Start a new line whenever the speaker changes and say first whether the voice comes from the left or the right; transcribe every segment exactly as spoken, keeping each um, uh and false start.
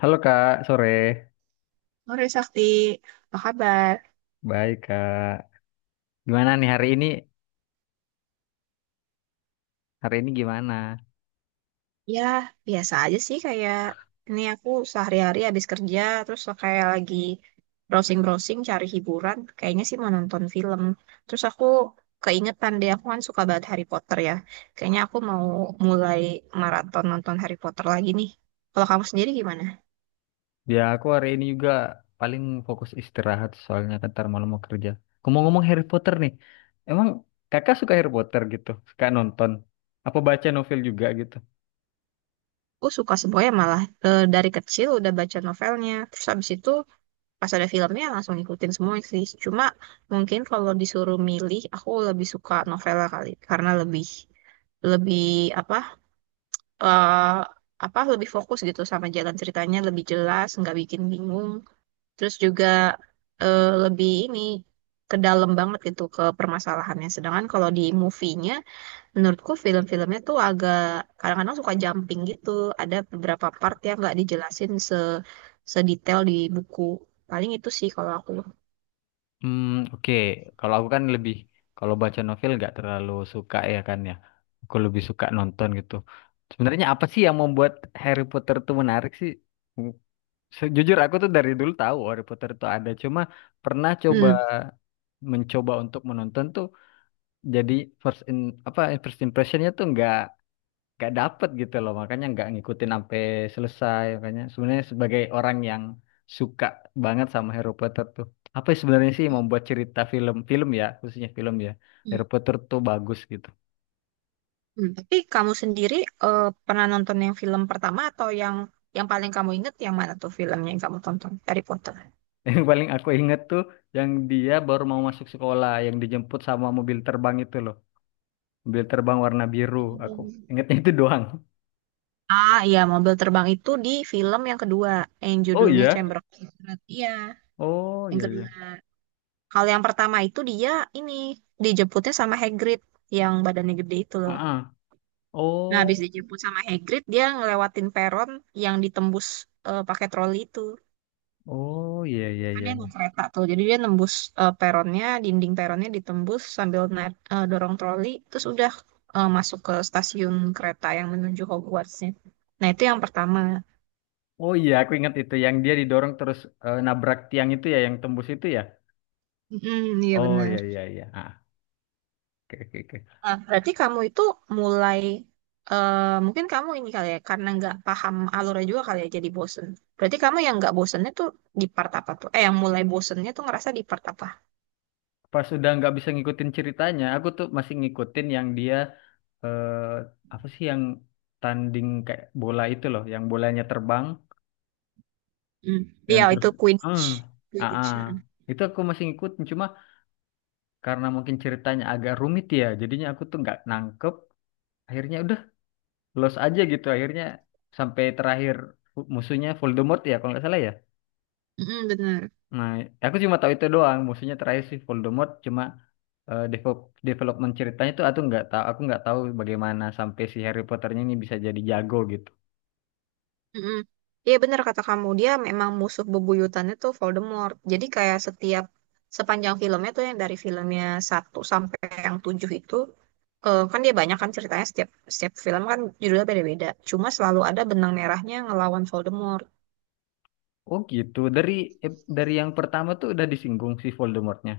left: Halo Kak, sore.
right: Sore Sakti, apa kabar?
left: Baik Kak. Gimana nih hari ini? Hari ini gimana?
right: Ya, biasa aja sih kayak ini aku sehari-hari habis kerja terus kayak lagi browsing-browsing cari hiburan, kayaknya sih mau nonton film. Terus aku keingetan deh aku kan suka banget Harry Potter ya. Kayaknya aku mau mulai maraton nonton Harry Potter lagi nih. Kalau kamu sendiri gimana?
left: Ya aku hari ini juga paling fokus istirahat soalnya kan ntar malam mau kerja. Ngomong-ngomong Harry Potter nih, emang kakak suka Harry Potter gitu? Suka nonton? Apa baca novel juga gitu?
right: Aku suka semuanya malah. Eh, dari kecil udah baca novelnya. Terus habis itu pas ada filmnya langsung ngikutin semua sih. Cuma mungkin kalau disuruh milih, aku lebih suka novela kali karena lebih lebih apa eh apa lebih fokus gitu sama jalan ceritanya lebih jelas, nggak bikin bingung. Terus juga eh, lebih ini ke dalam banget gitu ke permasalahannya. Sedangkan kalau di movie-nya, menurutku film-filmnya tuh agak kadang-kadang suka jumping gitu. Ada beberapa part yang nggak dijelasin se sedetail di buku. Paling itu sih kalau aku.
left: Hmm, oke. Kalau aku kan lebih, kalau baca novel nggak terlalu suka ya kan ya. Aku lebih suka nonton gitu. Sebenarnya apa sih yang membuat Harry Potter tuh menarik sih? Sejujur aku tuh dari dulu tahu Harry Potter itu ada, cuma pernah coba
right: Hmm.
left: mencoba untuk menonton tuh jadi first in apa first impressionnya tuh nggak nggak dapet gitu loh, makanya nggak ngikutin sampai selesai. Makanya sebenarnya sebagai orang yang suka banget sama Harry Potter tuh, apa sih sebenarnya sih yang membuat cerita film-film ya khususnya film ya
right: Hmm.
left: Harry Potter tuh bagus gitu.
right: Hmm. Tapi kamu sendiri eh, pernah nonton yang film pertama atau yang yang paling kamu ingat yang mana tuh filmnya yang kamu tonton Harry Potter?
left: Yang paling aku inget tuh yang dia baru mau masuk sekolah, yang dijemput sama mobil terbang itu loh. Mobil terbang warna biru, aku
right: Hmm.
left: ingetnya itu doang.
right: Ah iya, mobil terbang itu di film yang kedua yang
left: Oh
right: judulnya
left: iya,
right: Chamber of Secrets. Iya,
left: oh
right: yang
left: iya iya.
right: kedua. Kalau yang pertama itu dia ini dijemputnya sama Hagrid yang badannya gede itu
left: Ah
right: loh.
left: ah.
right: Nah
left: Oh.
right: habis dijemput sama Hagrid dia ngelewatin peron yang ditembus eh, pakai troli itu.
left: Oh iya iya
right: Kan
left: iya.
right: dia naik kereta tuh jadi dia nembus eh, peronnya dinding peronnya ditembus sambil naik eh, dorong troli terus udah eh, masuk ke stasiun kereta yang menuju Hogwartsnya, nah itu yang pertama.
left: Oh iya aku ingat itu yang dia didorong terus, eh, nabrak tiang itu ya yang tembus itu ya.
right: Mm, iya
left: Oh iya
right: benar.
left: iya iya. Ah. Oke oke oke.
right: Nah, berarti kamu itu mulai eh, mungkin kamu ini kali ya karena nggak paham alurnya juga kali ya jadi bosen, berarti kamu yang nggak bosennya tuh di part apa tuh eh yang mulai bosennya tuh ngerasa di part apa.
left: Pas udah nggak bisa ngikutin ceritanya aku tuh masih ngikutin yang dia, eh, apa sih yang tanding kayak bola itu loh yang bolanya terbang
right: Mm.
left: yang
right: Iya
left: terus.
right: itu Quidditch.
left: Hmm. Ah
right: Quidditch,
left: ah.
right: mm.
left: Itu aku masih ngikutin, cuma karena mungkin ceritanya agak rumit ya jadinya aku tuh nggak nangkep, akhirnya udah los aja gitu akhirnya sampai terakhir fu- musuhnya Voldemort ya kalau nggak salah ya.
right: Mm, benar.
left: Nah aku cuma tahu itu doang musuhnya terakhir si Voldemort, cuma eh, develop- development ceritanya tuh aku nggak tahu, aku nggak tahu bagaimana sampai si Harry Potternya ini bisa jadi jago gitu.
right: Mm-mm. Iya benar kata kamu, dia memang musuh bebuyutannya tuh Voldemort. Jadi kayak setiap sepanjang filmnya tuh yang dari filmnya satu sampai yang tujuh itu, eh, kan dia banyak kan ceritanya, setiap setiap film kan judulnya beda-beda. Cuma selalu ada benang merahnya ngelawan Voldemort.
left: Oh gitu, dari eh, dari yang pertama tuh udah disinggung si Voldemortnya.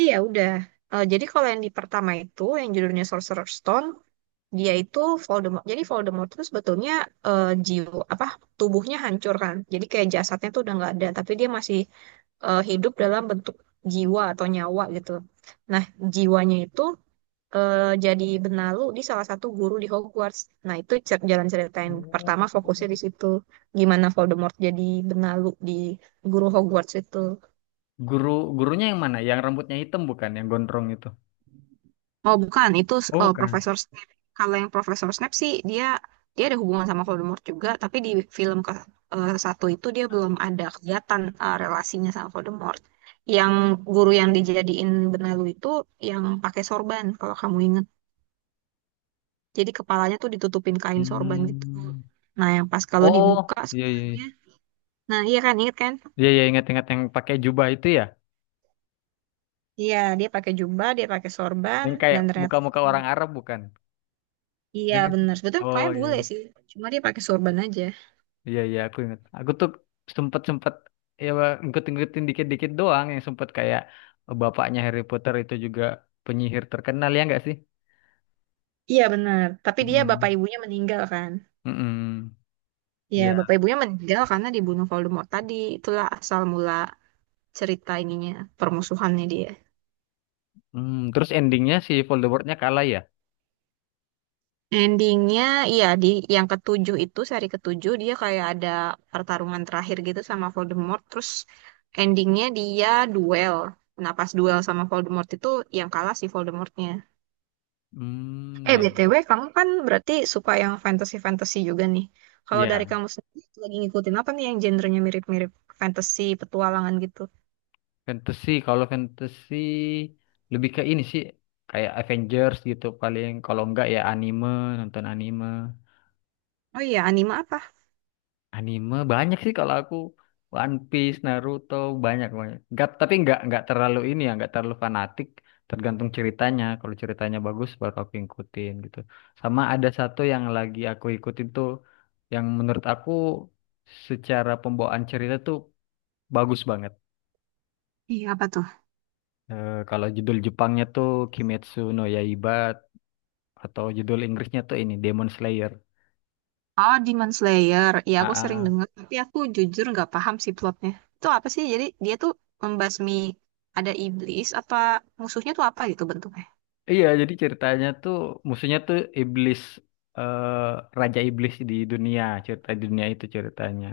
right: Iya udah. Eh, jadi kalau yang di pertama itu yang judulnya Sorcerer's Stone, dia itu Voldemort. Jadi Voldemort itu sebetulnya eh, jiwa apa tubuhnya hancur kan. Jadi kayak jasadnya tuh udah nggak ada, tapi dia masih eh, hidup dalam bentuk jiwa atau nyawa gitu. Nah, jiwanya itu eh, jadi benalu di salah satu guru di Hogwarts. Nah, itu cer- jalan cerita yang
left: Oh.
right: pertama fokusnya di situ. Gimana Voldemort jadi benalu di guru Hogwarts itu.
left: Guru gurunya yang mana, yang rambutnya hitam bukan yang gondrong itu?
right: Oh bukan, itu
left: Oh
right: eh,
left: kan.
right: Profesor Snape. Kalau yang Profesor Snape sih, dia dia ada hubungan sama Voldemort juga, tapi di film ke eh, satu itu dia belum ada kelihatan eh, relasinya sama Voldemort. Yang guru yang dijadiin benalu itu yang pakai sorban kalau kamu ingat. Jadi kepalanya tuh ditutupin kain sorban gitu.
left: Hmm.
right: Nah yang pas kalau
left: Oh,
right: dibuka
left: iya iya iya.
right: sekolahnya, nah iya kan inget kan?
left: Iya iya, ingat-ingat yang pakai jubah itu ya,
right: Iya dia pakai jubah, dia pakai sorban
left: yang kayak
right: dan ternyata
left: muka-muka orang Arab bukan? Iya
right: iya
left: nggak sih?
right: benar. Sebetulnya
left: Oh
right: mukanya
left: iya
right: bule
left: iya
right: sih, cuma dia pakai sorban aja.
left: iya. Iya, aku ingat. Aku tuh sempet sempet ya ngikut-ngikutin dikit-dikit doang yang sempet kayak bapaknya Harry Potter itu juga penyihir terkenal ya nggak sih?
right: Iya benar, tapi dia bapak
left: Mm-mm.
right: ibunya meninggal kan?
left: Mm-mm.
right: Iya,
left: Ya.
right: bapak ibunya meninggal karena dibunuh Voldemort tadi. Itulah asal mula cerita ininya, permusuhannya dia.
left: Hmm, terus endingnya si Voldemortnya kalah ya?
right: Endingnya, iya di yang ketujuh itu seri ketujuh dia kayak ada pertarungan terakhir gitu sama Voldemort. Terus endingnya dia duel. Nah pas duel sama Voldemort itu yang kalah si Voldemortnya.
left: Hmm,
right: Eh,
left: ya.
right: B T W, kamu kan berarti suka yang fantasy-fantasy juga nih. Kalau dari
left: Ya.
right: kamu sendiri lagi ngikutin apa nih yang genrenya mirip-mirip fantasy, petualangan gitu?
left: Fantasy, kalau fantasy lebih ke ini sih kayak Avengers gitu, paling kalau enggak ya anime, nonton anime.
right: Oh iya, anime apa?
left: Anime banyak sih kalau aku, One Piece, Naruto, banyak banyak. Enggak, tapi enggak enggak terlalu ini ya, enggak terlalu fanatik, tergantung ceritanya. Kalau ceritanya bagus baru aku ikutin gitu. Sama ada satu yang lagi aku ikutin tuh yang menurut aku secara pembawaan cerita tuh bagus banget.
right: Iya, apa tuh?
left: Eh, kalau judul Jepangnya tuh Kimetsu no Yaiba atau judul Inggrisnya tuh ini Demon Slayer.
right: Oh, Demon Slayer. Iya, aku sering
left: AA.
right: dengar, tapi aku jujur nggak paham sih plotnya. Itu apa sih? Jadi dia tuh membasmi, ada iblis apa musuhnya tuh apa gitu bentuknya?
left: Iya, jadi ceritanya tuh musuhnya tuh iblis, eh, raja iblis di dunia, cerita di dunia itu ceritanya.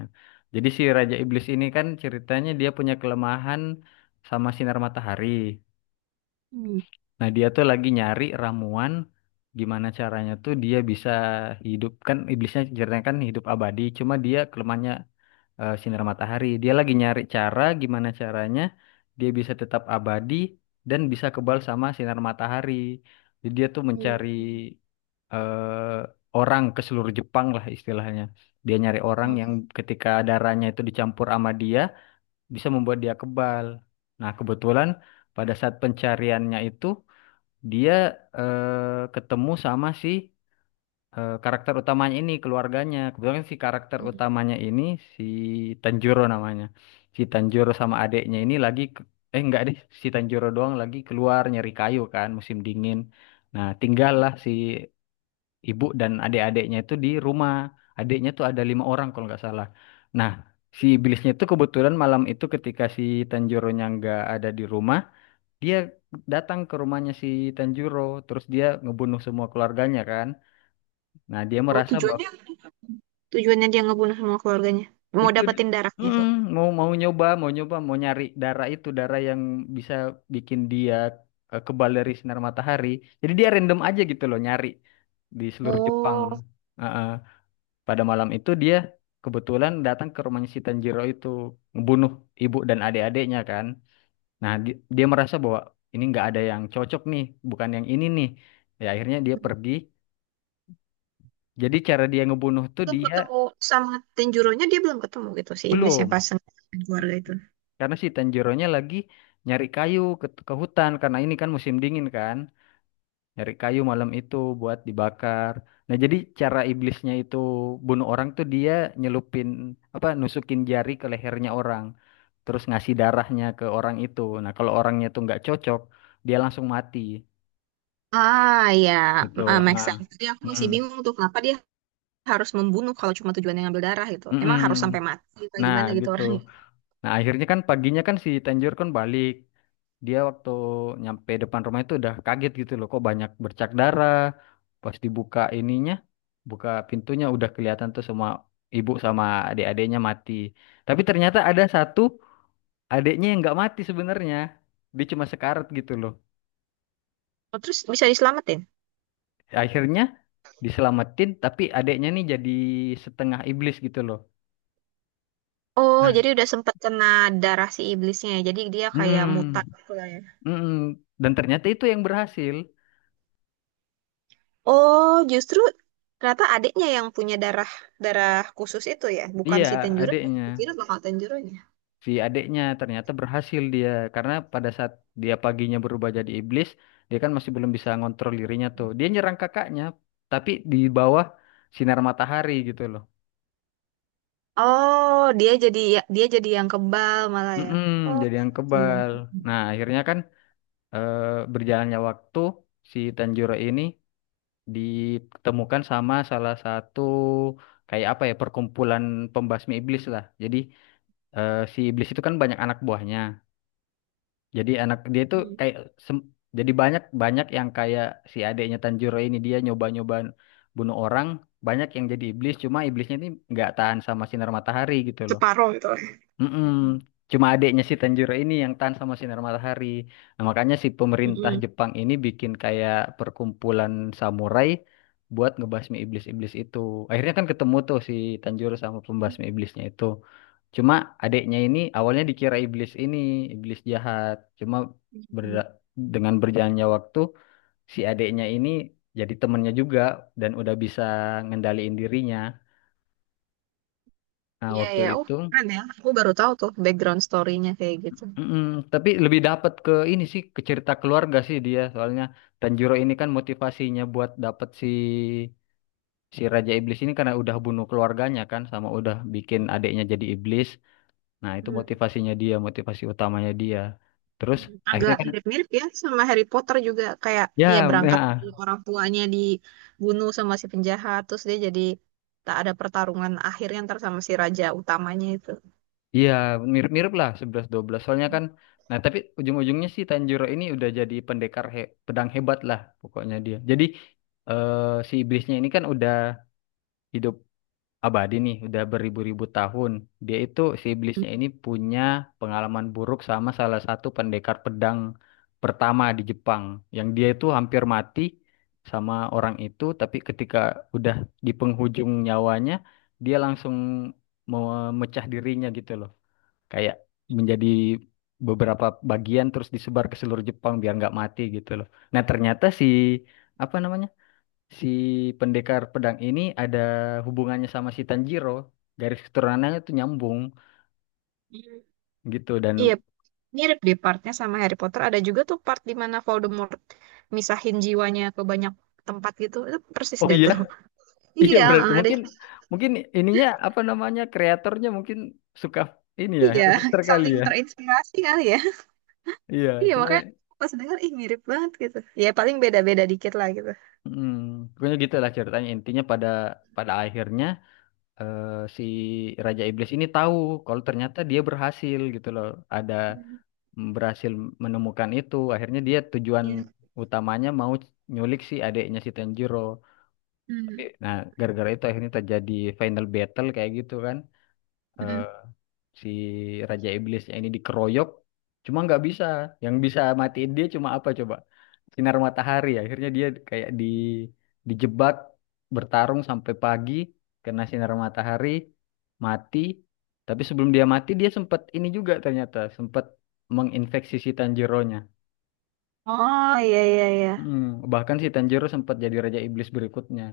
left: Jadi si raja iblis ini kan ceritanya dia punya kelemahan sama sinar matahari.
right: Hmm.
left: Nah, dia tuh lagi nyari ramuan gimana caranya tuh dia bisa hidup, kan iblisnya ceritanya kan hidup abadi, cuma dia kelemahannya eh, sinar matahari. Dia lagi nyari cara gimana caranya dia bisa tetap abadi dan bisa kebal sama sinar matahari. Jadi dia tuh mencari
right: Hmm.
left: eh, orang ke seluruh Jepang lah istilahnya. Dia nyari orang yang
right: Hmm.
left: ketika darahnya itu dicampur sama dia bisa membuat dia kebal. Nah, kebetulan pada saat pencariannya itu dia eh, ketemu sama si eh, karakter utamanya ini keluarganya. Kebetulan si karakter
right: Hmm.
left: utamanya ini si Tanjiro namanya. Si Tanjiro sama adeknya ini lagi ke- eh enggak deh, si Tanjiro doang lagi keluar nyari kayu kan musim dingin. Nah,
right: Hmm.
left: tinggallah si ibu dan adik-adiknya itu di rumah. Adiknya tuh ada lima orang kalau nggak salah. Nah, si iblisnya itu kebetulan malam itu ketika si Tanjironya nggak ada di rumah, dia datang ke rumahnya si Tanjiro, terus dia ngebunuh semua keluarganya kan. Nah, dia
right: Oh,
left: merasa
right: tujuannya
left: bahwa
right: tujuannya dia ngebunuh semua keluarganya. Mau
left: itu dia.
right: dapetin darahnya
left: Mm,
right: tuh.
left: mau mau nyoba, mau nyoba, mau nyari darah itu, darah yang bisa bikin dia eh, kebal dari sinar matahari. Jadi dia random aja gitu loh nyari di seluruh Jepang.
right: Oh.
left: Heeh. Pada malam itu dia kebetulan datang ke rumahnya si Tanjiro itu ngebunuh ibu dan adik-adiknya kan. Nah, di- dia merasa bahwa ini nggak ada yang cocok nih, bukan yang ini nih. Ya akhirnya dia pergi. Jadi cara dia ngebunuh tuh
right: Belum
left: dia
right: ketemu sama Tenjironya, dia belum ketemu gitu si iblis yang
left: belum.
right: pasang keluarga itu.
left: Karena si Tanjiro-nya lagi nyari kayu ke, ke hutan karena ini kan musim dingin kan. Nyari kayu malam itu buat dibakar. Nah, jadi cara iblisnya itu bunuh orang tuh dia nyelupin apa nusukin jari ke lehernya orang, terus ngasih darahnya ke orang itu. Nah, kalau orangnya tuh nggak cocok, dia langsung mati
right: Ah ya,
left: gitu.
right: ah, make
left: Ah.
right: sense. Jadi aku masih
left: Mm-mm.
right: bingung tuh kenapa dia harus membunuh kalau cuma tujuannya ngambil darah gitu. Emang harus sampai
left: Mm-mm.
right: mati apa
left: Nah,
right: gimana gitu
left: gitu.
right: orang itu.
left: Nah, akhirnya kan paginya kan si Tanjiro kan balik. Dia waktu nyampe depan rumah itu udah kaget gitu loh kok banyak bercak darah, pas dibuka ininya, buka pintunya udah kelihatan tuh semua ibu sama adik-adiknya mati, tapi ternyata ada satu adiknya yang nggak mati sebenarnya, dia cuma sekarat gitu loh.
right: Oh, terus bisa diselamatin?
left: Akhirnya diselamatin, tapi adiknya nih jadi setengah iblis gitu loh.
right: Oh,
left: Nah
right: jadi udah sempet kena darah si iblisnya ya. Jadi dia kayak
left: mm,
right: mutan gitu lah ya.
left: mm, dan ternyata itu yang berhasil.
right: Oh, justru ternyata adiknya yang punya darah darah khusus itu ya, bukan
left: Iya
right: si Tenjiro.
left: adiknya,
right: Kira bakal Tenjironya.
left: si adeknya ternyata berhasil dia, karena pada saat dia paginya berubah jadi iblis dia kan masih belum bisa ngontrol dirinya tuh dia nyerang kakaknya, tapi di bawah sinar matahari gitu loh.
right: Oh, dia jadi ya, dia jadi yang kebal malah ya.
left: Mm-mm,
right: Oh,
left: jadi yang
right: gitu.
left: kebal. Nah akhirnya kan eh, berjalannya waktu si Tanjiro ini ditemukan sama salah satu, kayak apa ya, perkumpulan pembasmi iblis lah, jadi eh, si iblis itu kan banyak anak buahnya. Jadi anak dia itu
right: Hmm.
left: kayak sem- jadi banyak banyak yang kayak si adeknya Tanjiro ini, dia nyoba-nyoba bunuh orang, banyak yang jadi iblis, cuma iblisnya ini nggak tahan sama sinar matahari gitu loh.
right: Separuh gitu lah.
left: Mm-mm. Cuma adiknya si Tanjiro ini yang tahan sama sinar matahari. Nah, makanya si pemerintah
right: Mm-mm.
left: Jepang ini bikin kayak perkumpulan samurai buat ngebasmi iblis-iblis itu. Akhirnya kan ketemu tuh si Tanjiro sama pembasmi iblisnya itu. Cuma adiknya ini awalnya dikira iblis ini, iblis jahat. Cuma
right: Mm-mm.
left: berda- dengan berjalannya waktu si adiknya ini jadi temennya juga dan udah bisa ngendaliin dirinya. Nah,
right: Iya
left: waktu
right: ya, oh
left: itu
right: keren ya. Aku baru tahu tuh background story-nya kayak gitu.
left: mm-mm, tapi lebih dapat ke ini sih, ke cerita keluarga sih dia, soalnya Tanjiro ini kan motivasinya buat dapat si si Raja Iblis ini karena udah bunuh keluarganya kan, sama udah bikin adiknya jadi iblis. Nah, itu
right: Hmm.
left: motivasinya dia, motivasi utamanya dia. Terus akhirnya
right: Agak
left: kan
right: mirip-mirip ya sama Harry Potter juga, kayak dia
left: ya,
right: berangkat dari
left: nah,
right: orang tuanya dibunuh sama si penjahat, terus dia jadi tak ada pertarungan akhirnya ntar sama si raja utamanya itu.
left: iya mirip-mirip lah sebelas dua belas soalnya kan. Nah tapi ujung-ujungnya sih Tanjiro ini udah jadi pendekar he- pedang hebat lah pokoknya dia. Jadi eh, si iblisnya ini kan udah hidup abadi nih udah beribu-ribu tahun. Dia itu si
right: Mm.
left: iblisnya ini punya pengalaman buruk sama salah satu pendekar pedang pertama di Jepang. Yang dia itu hampir mati sama orang itu, tapi ketika udah di penghujung nyawanya, dia langsung memecah dirinya gitu loh. Kayak menjadi beberapa bagian terus disebar ke seluruh Jepang biar nggak mati gitu loh. Nah ternyata si apa namanya, si pendekar pedang ini ada hubungannya sama si Tanjiro. Garis keturunannya tuh nyambung gitu. Dan
right: Iya, mirip deh partnya sama Harry Potter. Ada juga tuh part di mana Voldemort misahin jiwanya ke banyak tempat gitu. Itu persis
left: oh
right: deh
left: iya,
right: tuh.
left: iya
right: Iya,
left: berarti
right: ada
left: mungkin mungkin ininya apa namanya kreatornya mungkin suka ini ya
right: iya,
left: Harry Potter kali
right: saling
left: ya.
right: terinspirasi kali ya.
left: Iya,
right: Iya,
left: cuma
right: makanya pas denger ih mirip banget gitu. Ya paling beda-beda dikit lah gitu.
left: hmm, pokoknya gitu lah ceritanya, intinya pada pada akhirnya eh, si Raja Iblis ini tahu kalau ternyata dia berhasil gitu loh. Ada
right: Hmm,
left: berhasil menemukan itu. Akhirnya dia tujuan
right: iya.
left: utamanya mau nyulik si adeknya si Tanjiro. Tapi,
right: Hmm.
left: nah, gara-gara itu akhirnya terjadi final battle kayak gitu kan, eh,
right: Mm-mm.
left: si Raja Iblisnya ini dikeroyok, cuma nggak bisa. Yang bisa matiin dia cuma apa coba? Sinar matahari. Akhirnya dia kayak di dijebak bertarung sampai pagi, kena sinar matahari, mati. Tapi sebelum dia mati dia sempat ini juga, ternyata sempat menginfeksi si Tanjiro-nya.
right: Oh, iya, iya, iya.
left: Mm, bahkan si Tanjiro sempat jadi Raja Iblis berikutnya.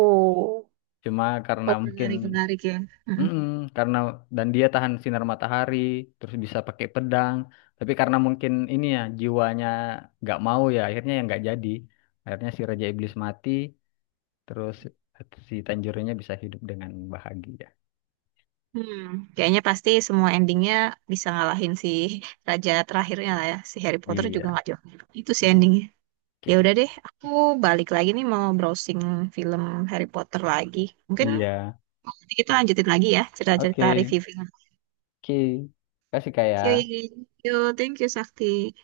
right: Oh,
left: Cuma karena
right: oh,
left: mungkin
right: menarik menarik ya. Mm-mm.
left: mm-mm, karena dan dia tahan sinar matahari, terus bisa pakai pedang. Tapi karena mungkin ini ya jiwanya nggak mau ya, akhirnya yang nggak jadi. Akhirnya si Raja Iblis mati, terus si Tanjurnya bisa hidup dengan bahagia.
right: Hmm, kayaknya pasti semua endingnya bisa ngalahin si raja terakhirnya lah ya. Si Harry Potter juga
left: Iya.
right: nggak jauh. Itu si endingnya. Ya
left: Oke.
right: udah deh, aku balik lagi nih mau browsing film Harry Potter lagi. Mungkin
left: Iya.
right: nanti kita lanjutin lagi ya cerita-cerita
left: Oke.
right: review film.
left: Oke. Kasih kayak.
right: Oke, yo, thank you Sakti.